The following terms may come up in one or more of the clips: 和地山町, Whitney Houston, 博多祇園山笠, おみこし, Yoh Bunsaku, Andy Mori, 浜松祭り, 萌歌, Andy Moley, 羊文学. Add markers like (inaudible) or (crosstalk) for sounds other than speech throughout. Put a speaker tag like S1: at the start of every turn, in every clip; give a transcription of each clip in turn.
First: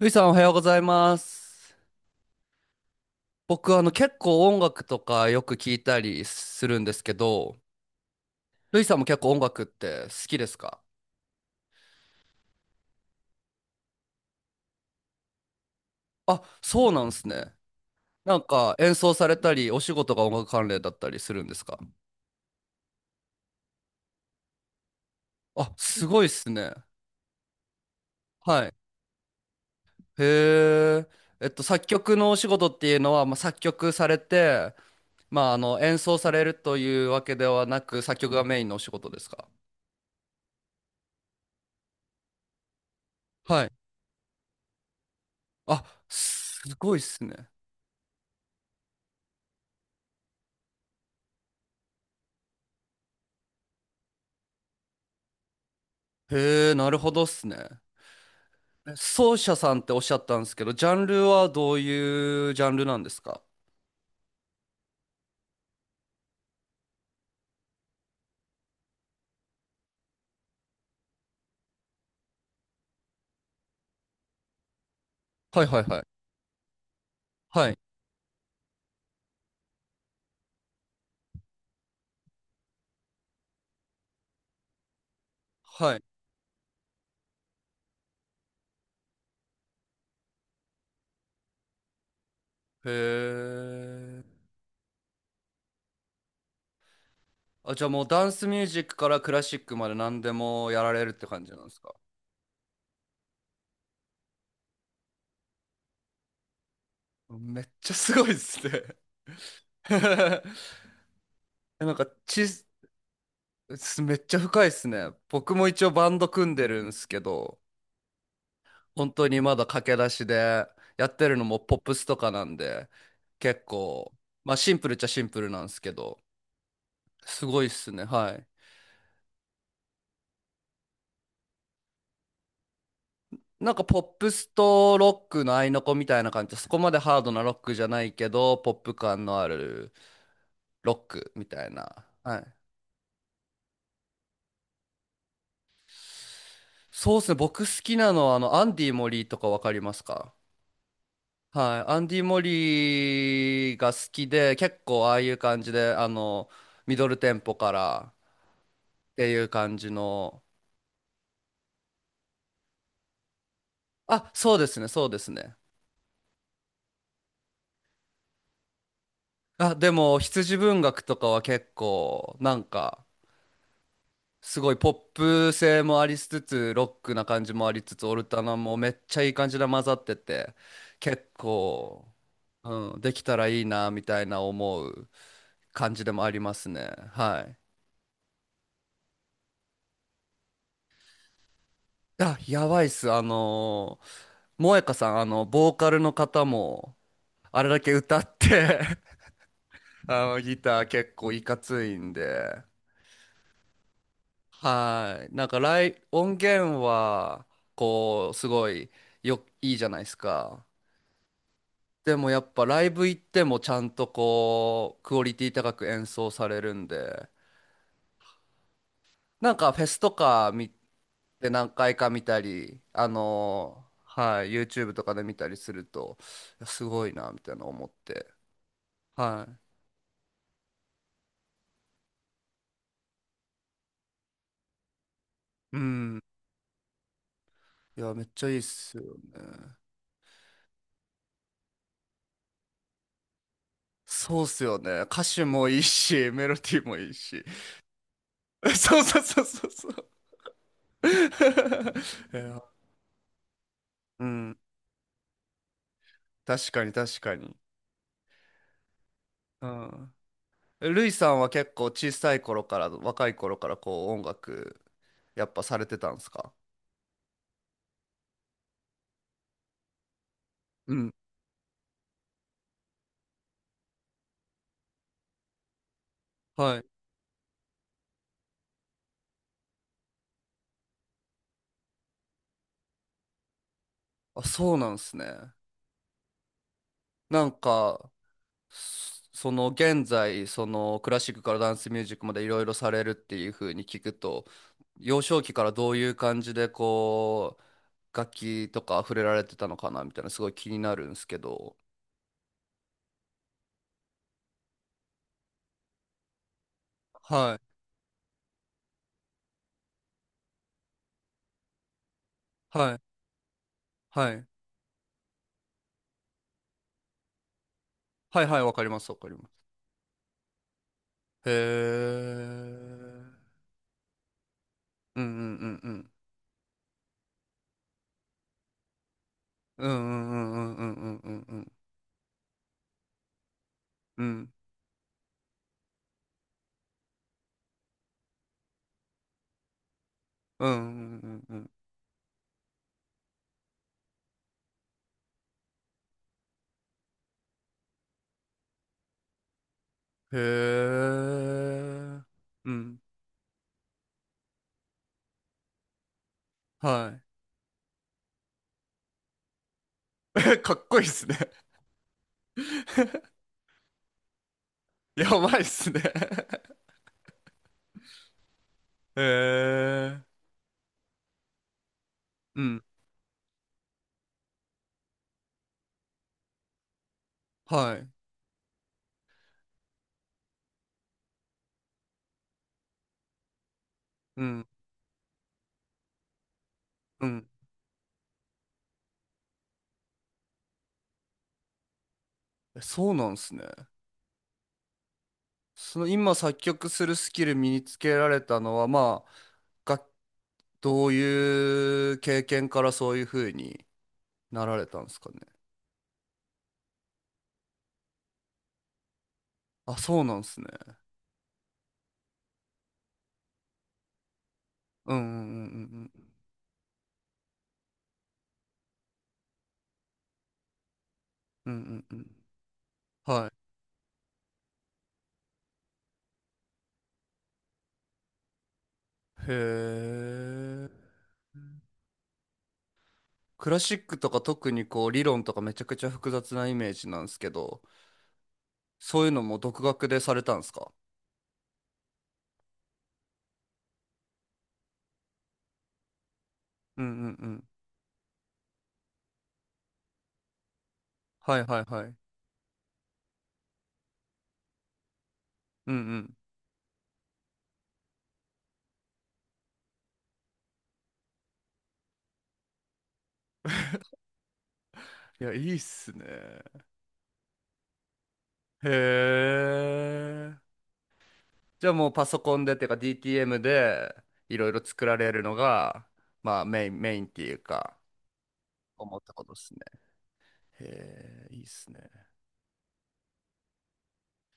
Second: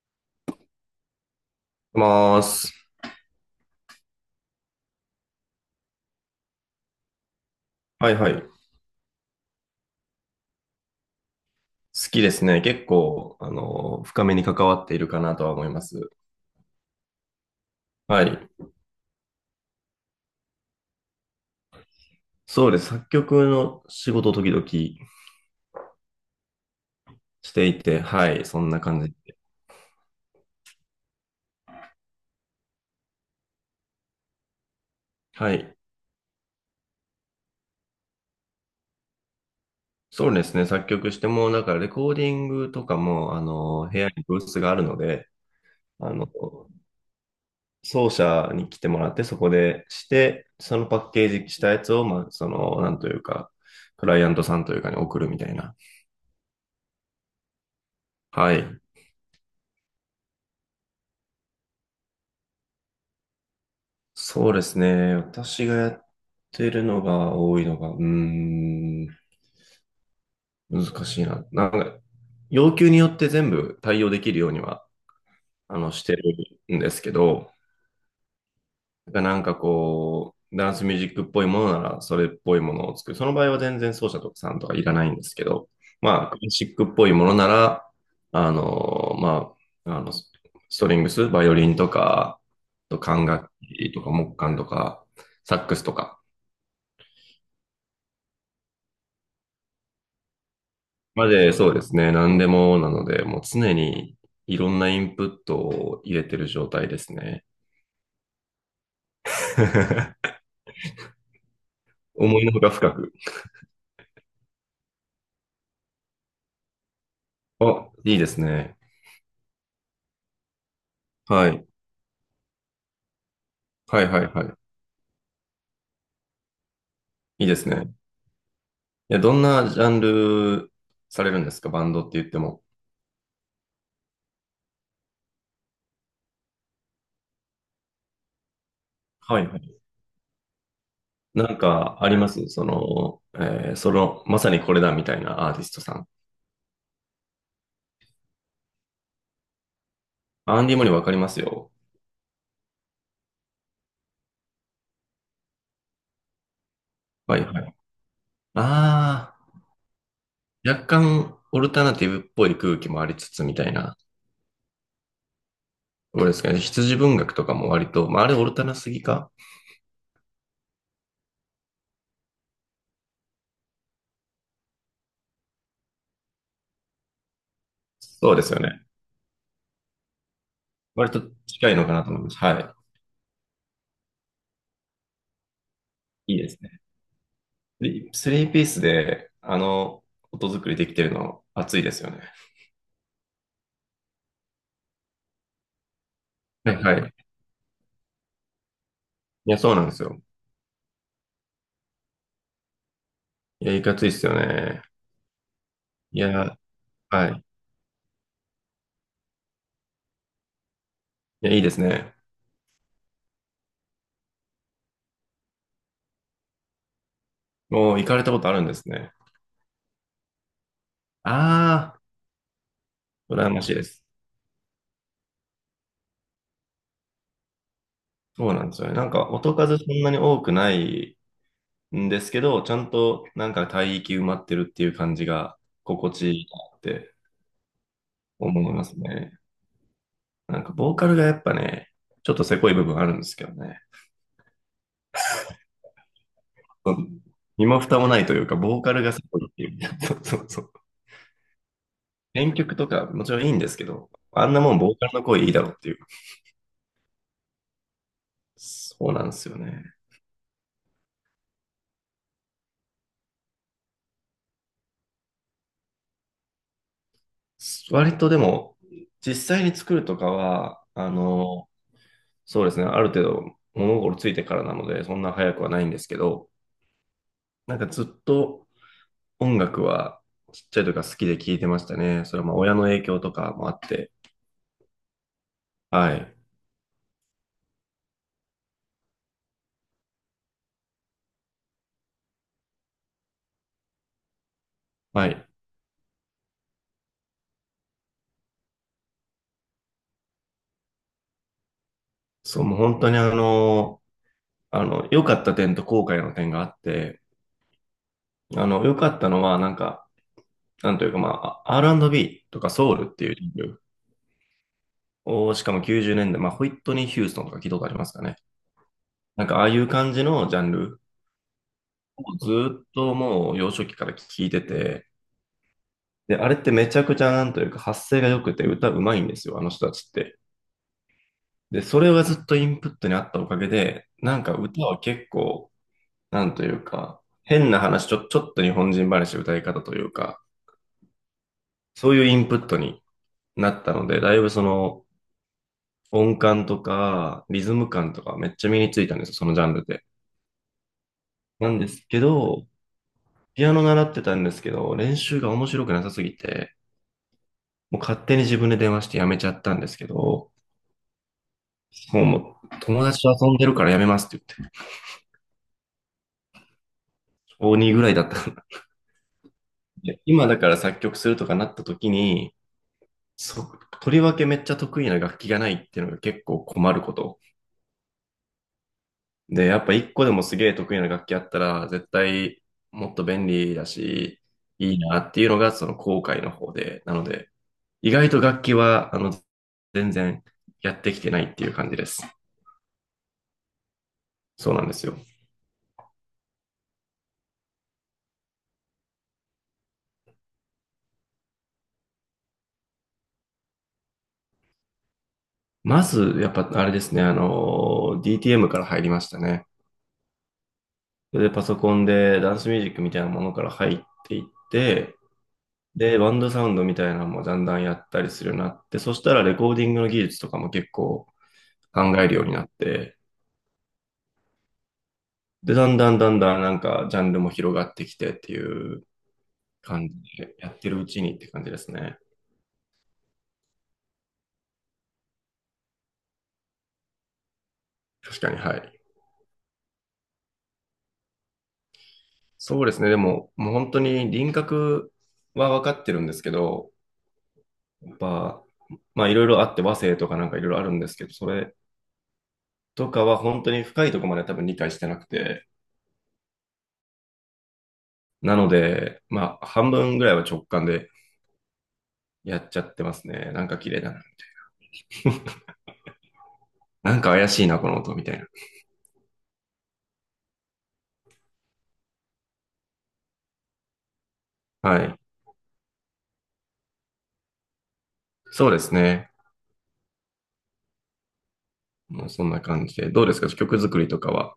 S1: ルイさんおはようございます。
S2: まーす。
S1: 僕結構音楽とかよく聞いたりするんですけど、
S2: はいはい。好
S1: ルイさんも結構音楽って好きですか？
S2: きですね。結構、深めに関わっているかなとは思います。
S1: あ、そうなんですね。
S2: は
S1: なん
S2: い。
S1: か演奏されたりお仕事が音楽関連だったりするんですか？
S2: そうです。作曲の仕事を時々
S1: あ、すごいっすね。
S2: していて、はい。そ
S1: は
S2: ん
S1: い。
S2: な感じで。
S1: へえ。作曲のお仕事っていうのは、まあ、作曲されて、ま
S2: は
S1: あ
S2: い。
S1: 演奏されるというわけではなく作曲がメインのお仕事ですか？
S2: そうですね。作曲しても、だからレコーディングとかも、
S1: はい。
S2: 部屋に教室があるので、
S1: あ、
S2: あの、
S1: すごいっすね。
S2: 奏者に来てもらって、そこでして、そのパッケージしたやつを、まあ、その、なんというか、クライアントさんというかに送るみたいな。
S1: へえ、なるほどっすね。
S2: はい。
S1: 奏者さんっておっしゃったんですけど、ジャンルはどういうジャンルなんですか？
S2: そうですね。私がやってるのが多いのが、難しいな。なんか、要求によって全部対応できるようには、
S1: はいはいはい。
S2: してるんですけど、
S1: はい。
S2: なんかこう、ダンスミュージックっぽいものなら、それっぽいものを作る。その場合は全然奏者とかさんとかいらないんですけど、
S1: はい。
S2: まあ、クラシックっぽいものなら、あの、まあ、あの、ストリングス、バイオリンとか、
S1: へ
S2: あと管楽器とか
S1: え。
S2: 木管とか、サックスとか、
S1: あ、じゃあもうダンスミュージックからクラシックまで何でもやられるって
S2: ま
S1: 感じ
S2: で、
S1: なんで
S2: そう
S1: す
S2: で
S1: か？
S2: すね。何でもなので、もう常にいろんなインプットを入れてる状態ですね。
S1: めっちゃすごいっすね。 (laughs)
S2: (laughs)
S1: え、なんか
S2: 思
S1: ち、
S2: いのほか深く。
S1: めっちゃ深いっすね。僕も一応バンド組んでるんですけど、
S2: あ、いいですね。
S1: 本当にまだ駆け出しで、やってるの
S2: は
S1: も
S2: い。
S1: ポップスとかなんで、結
S2: はい
S1: 構、
S2: はいは
S1: まあ
S2: い。
S1: シンプルっちゃシンプルなんですけど、
S2: い
S1: す
S2: いで
S1: ごいっ
S2: す
S1: す
S2: ね。
S1: ね。はい。
S2: いや、どんなジャンルされるんですかバンドって言っても。
S1: なんかポップスとロックの合いの子みたいな感じで、そこまでハードなロックじゃないけど、ポップ感の
S2: はい
S1: あ
S2: はい。
S1: るロックみ
S2: なん
S1: たいな。
S2: かありま
S1: は
S2: す
S1: い。
S2: その、その、まさにこれだみたいなアーティストさん。
S1: そうっすね。僕好きなのは、アンディ・モリーとかわかりますか？
S2: アンディ・モリわかりますよ。
S1: はい。アンディ・モリーが好きで、結構ああいう感じで、ミドルテ
S2: は
S1: ン
S2: い
S1: ポ
S2: は
S1: か
S2: い。
S1: らって
S2: あ
S1: いう感じの。
S2: あ、若干オルタナティブっぽい空気もありつつみたいな。
S1: あ、そうですね、そうですね。
S2: どうですかね。羊文学とかも割と、まあ、あれオルタナすぎか。
S1: あ、でも、羊文学とかは結構、なんか、すごいポップ性もありつつ、ロックな感じもありつつ、オル
S2: そう
S1: タ
S2: です
S1: ナ
S2: よ
S1: も
S2: ね。
S1: めっちゃいい感じで混ざってて、
S2: 割と
S1: 結
S2: 近いのかな
S1: 構、
S2: と思います。は
S1: うん、できたらいいな、みたいな思う感じでもあ
S2: い。いい
S1: り
S2: で
S1: ま
S2: す
S1: す
S2: ね。
S1: ね。はい。
S2: でスリーピースで、音作りできてるの、熱いですよね。
S1: あ、やばいっす。萌歌さん、ボーカルの方
S2: はい
S1: も、
S2: はい。
S1: あれだけ歌って。
S2: いや、そうなんです
S1: (laughs)
S2: よ。
S1: ギター結構いかついんで、
S2: いや、いかついっすよね。
S1: はい。なんか、
S2: い
S1: 音
S2: や、
S1: 源
S2: はい。
S1: は、こう、すごい、いいじゃないですか。
S2: いや、いいですね。
S1: でもやっぱライブ行ってもちゃんとこうクオリティ高く演奏されるんで。
S2: もう行かれたことあるんですね。
S1: なんかフェスとか見て何回
S2: あ
S1: か見たり
S2: あ、羨ましいです。
S1: はい、 YouTube とかで見たりすると、いやすごいなみたいな思って。
S2: そうなんですよね。なんか、
S1: は
S2: 音
S1: い。
S2: 数そんなに多くないんですけど、ちゃんとなんか帯域埋まってるっていう感じが
S1: う
S2: 心
S1: ん。
S2: 地いいなって
S1: いや、めっちゃいいっ
S2: 思いま
S1: す
S2: す
S1: よ
S2: ね。
S1: ね。
S2: なんか、ボーカルがやっぱね、ちょっとせこい部分あるんですけどね。
S1: そうっすよね、歌詞もいいしメロディー
S2: う
S1: もいい
S2: ん、
S1: し。
S2: 身も蓋もないというか、
S1: (laughs)
S2: ボーカ
S1: そ
S2: ル
S1: う
S2: がせ
S1: そう
S2: こ
S1: そう
S2: いってい
S1: そう
S2: う。
S1: そ
S2: (laughs) そうそうそう。
S1: う。 (laughs) い
S2: 編
S1: や、
S2: 曲とかもちろんいいんですけど、
S1: う
S2: あん
S1: ん、
S2: なもんボーカルの声いいだろうっていう。
S1: 確かに、確かに。
S2: そうなんですよ
S1: う
S2: ね。
S1: ん。ルイさんは結構小さい頃から、若い頃からこう音楽、やっぱされてたんですか？
S2: 割とでも、実際に作るとかは、
S1: うん。
S2: そうですね、ある程度物心ついてからなので、そんな早くはないんですけど、
S1: はい。
S2: なんかずっと音楽はちっちゃい時から好きで聴いてましたね。それはまあ親の影響とかもあって、
S1: あ、そうなんですね。
S2: はい。
S1: なんか、その現在、そのクラシックからダンスミュージックまでいろいろされるっていう風に聞くと、幼
S2: は
S1: 少
S2: い。
S1: 期からどういう感じでこう、楽器とか触れられてたのかなみたいな、すごい気になるんですけど。
S2: そう、もう本当に良かった点と後悔の点があって、
S1: はい。
S2: 良かったのは、なんか、なんというか、まあ、R&B とかソ
S1: は
S2: ウ
S1: い。
S2: ルっていうジャンル
S1: はい。
S2: を、しかも90年代、まあ、ホイットニー・ヒューストンとか聞いたことありますかね。
S1: はいはい、わかります、わかり
S2: な
S1: ま
S2: ん
S1: す。
S2: か、ああいう感じのジャンル
S1: へ
S2: をずっと
S1: え。
S2: もう幼少期から聞いてて、
S1: うん、うん、うん、うん、
S2: で、あれってめちゃくちゃなんというか、発声が良くて歌うまいんですよ、あの
S1: う
S2: 人
S1: ん、
S2: た
S1: う
S2: ちっ
S1: ん、う
S2: て。
S1: ん、うん、うん、うん、
S2: で、それがずっとインプットにあったおかげで、
S1: う
S2: なん
S1: ん、
S2: か歌は結構、なんというか、変な話、ちょっと日本人話歌い方というか、
S1: うん、うん、うん、うん、うん。
S2: そういうインプットになったので、だいぶその音感とかリズム感とかめっちゃ身についたんですよ、そのジャンルで。
S1: へ
S2: なんですけ
S1: え。
S2: ど、
S1: うん。
S2: ピアノ習ってたんですけど、練習が面白くなさすぎて、
S1: は
S2: もう勝手に自分で電話してやめちゃったんですけど、
S1: い。 (laughs) かっこいいっすね。
S2: もうも友
S1: (laughs)
S2: 達と遊んでるからやめますって言って、
S1: やばいっすね。 (laughs)
S2: 小にぐらいだったん
S1: へ
S2: で、
S1: え。
S2: 今だから作曲するとかなった時に、
S1: うん。
S2: そ、とりわけめっちゃ得意な楽器がないっていうのが結構困ること。
S1: はい。
S2: で、やっぱ一個でもすげえ得意な楽器あったら、絶対もっと便利だし、
S1: うん、
S2: いいなっていうのがその後悔の方で、なの
S1: うん。
S2: で、意外と楽器は、全然やってきてないっていう感じです。
S1: え、そうなんすね。
S2: そうなんですよ。
S1: その今作曲するスキル身につけられたのはまあがどういう経験からそういう風になられたんですかね？
S2: まず、やっぱあれですね、DTM から入りましたね。
S1: あ、そうなんですね。
S2: で、パソコンでダンスミュージックみたいなものから入っていっ
S1: う
S2: て、
S1: ん、うん、う
S2: で、
S1: ん、
S2: バンドサウンドみたいなのもだんだんやったりするようになって、そしたらレコーディングの技術とかも結構
S1: うん、うん、う
S2: 考
S1: ん、うん、う
S2: える
S1: ん。
S2: ようになって、
S1: は
S2: で、だんだんだんだんなんかジャンルも広がってきてっていう
S1: い。へ
S2: 感じで、やっ
S1: え。
S2: てるうちにって感じですね。
S1: クラシックとか特にこう理論とかめちゃくちゃ複雑なイメージなんですけど、
S2: 確かに、はい。
S1: そういうのも独学でされたんですか？
S2: そうですね。でも、もう本当に輪郭は分かってるんですけど、
S1: うん、うん、うん。
S2: やっぱ、まあいろいろあって和声とかなんかいろいろあるんですけど、そ
S1: はい
S2: れ
S1: はいはい。
S2: とかは本当に深いところまで多分理解してなくて、
S1: うん、うん。
S2: なので、まあ半分ぐらいは直感で、やっちゃってますね。なんか綺麗だな。
S1: いや、い
S2: (laughs)
S1: いっすね。
S2: なんか怪しいな、この音みたいな。
S1: へえ。じゃあもうパソコンでっていうか DTM でいろいろ
S2: は
S1: 作ら
S2: い。
S1: れるのが、まあメイン、メインっていうか、
S2: そうです
S1: 思っ
S2: ね。
S1: たことですね。へえ、いいっすね。
S2: もうそんな感じで。どうですか曲作りとかは。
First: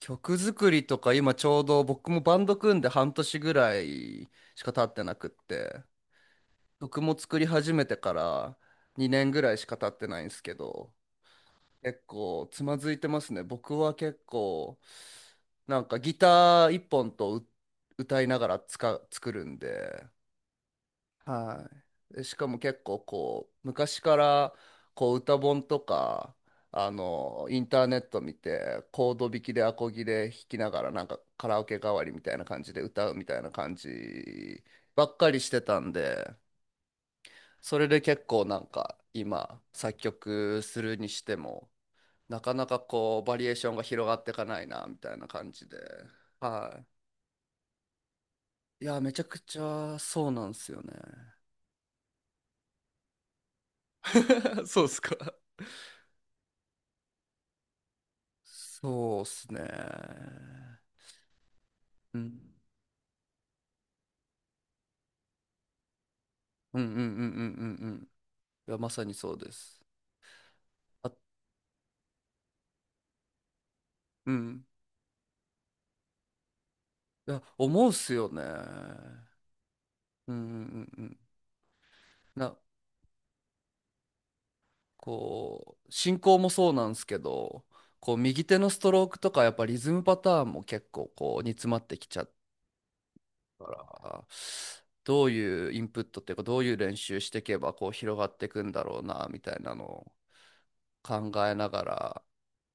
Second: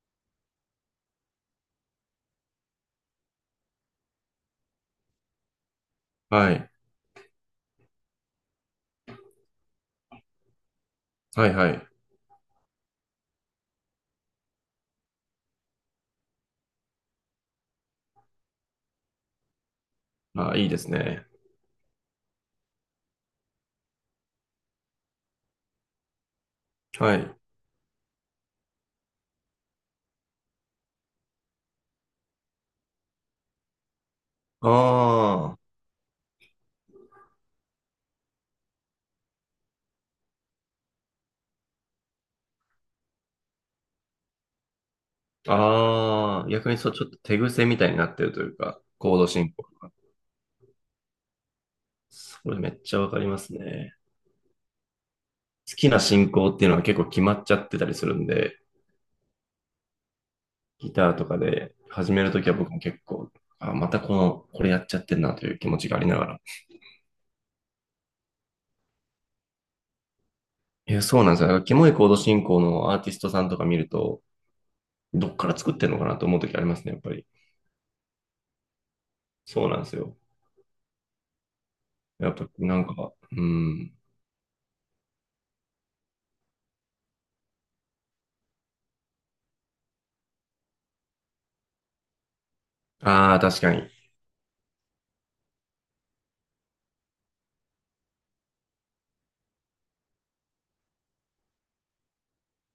S1: 曲作りとか今ちょうど僕もバンド組んで半年ぐらいしか経ってなくって、
S2: はい。
S1: 曲も作り始めてから2年ぐらいしか経ってないんですけど、
S2: はいはい。
S1: 結構つまずいてますね、僕は。結構なんかギター1本歌いながら作るんで。
S2: あ、いいですね。
S1: はい。でしかも結構こう、昔からこう歌本とか、
S2: はい。
S1: インターネット見て、コード弾きでアコギで弾きながら、なんかカラオケ代わりみたいな感じで歌うみたいな感じ
S2: あ
S1: ばっかりし
S2: あ。
S1: てたんで、それで結構なんか今、作曲するにしても、なかなかこう、バリエーションが広がっていかないな、みたいな感じで。
S2: ああ。逆に
S1: は
S2: そう、ちょっと手癖みたいになってるというか、
S1: い。いや、め
S2: コー
S1: ちゃ
S2: ド
S1: く
S2: 進
S1: ち
S2: 行が。
S1: ゃそうなんですよね。
S2: それめっちゃわかりますね。
S1: (laughs) そうっすか。
S2: 好きな進行っていうのは結構決まっちゃってたりするんで、
S1: そうっすね。
S2: ギターとかで始
S1: う
S2: める
S1: ん。
S2: ときは僕も結構、あ、またこの、これやっちゃってんなという気持ちがありながら、
S1: うん、うん、うん、うん、うん、うん。いや、まさにそうです。
S2: いや、
S1: あ、
S2: そうなんですよ。だからキモいコード進行のアーティストさんとか見ると、
S1: うん。
S2: どっから作ってんのかなと思うときありますね、やっぱり。
S1: いや、思うっすよね。
S2: そうなんですよ。
S1: うん、うん、うん、うん。
S2: やっぱ、
S1: な、
S2: なんか、うん。
S1: こう、進行もそうなんですけど、こう、右手のストロークとか、やっぱリズムパターンも結構、こう、煮詰まってきちゃった。
S2: ああ、確かに。
S1: どういうインプットっていうか、どういう練習していけば、こう、広がっていくんだろうな、みたいなのを考えながら、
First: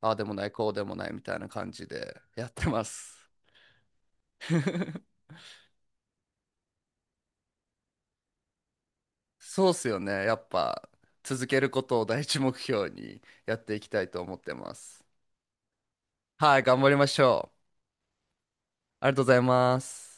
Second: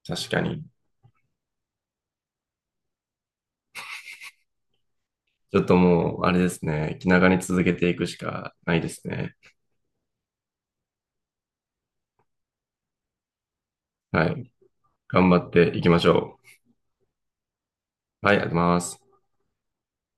S1: ああで
S2: 確
S1: も
S2: か
S1: ない、
S2: に。
S1: こうでもないみたいな感じでやってます。(laughs)
S2: ちょっともう、あれですね。気長に続けていくしかないですね。
S1: そうっすよね。やっぱ続けることを第一目標にやっていきたいと
S2: は
S1: 思っ
S2: い。
S1: てます。
S2: 頑張っていきましょ
S1: はい、頑張りましょう。
S2: う。はい、ありがとうございます。
S1: ありがとうございます。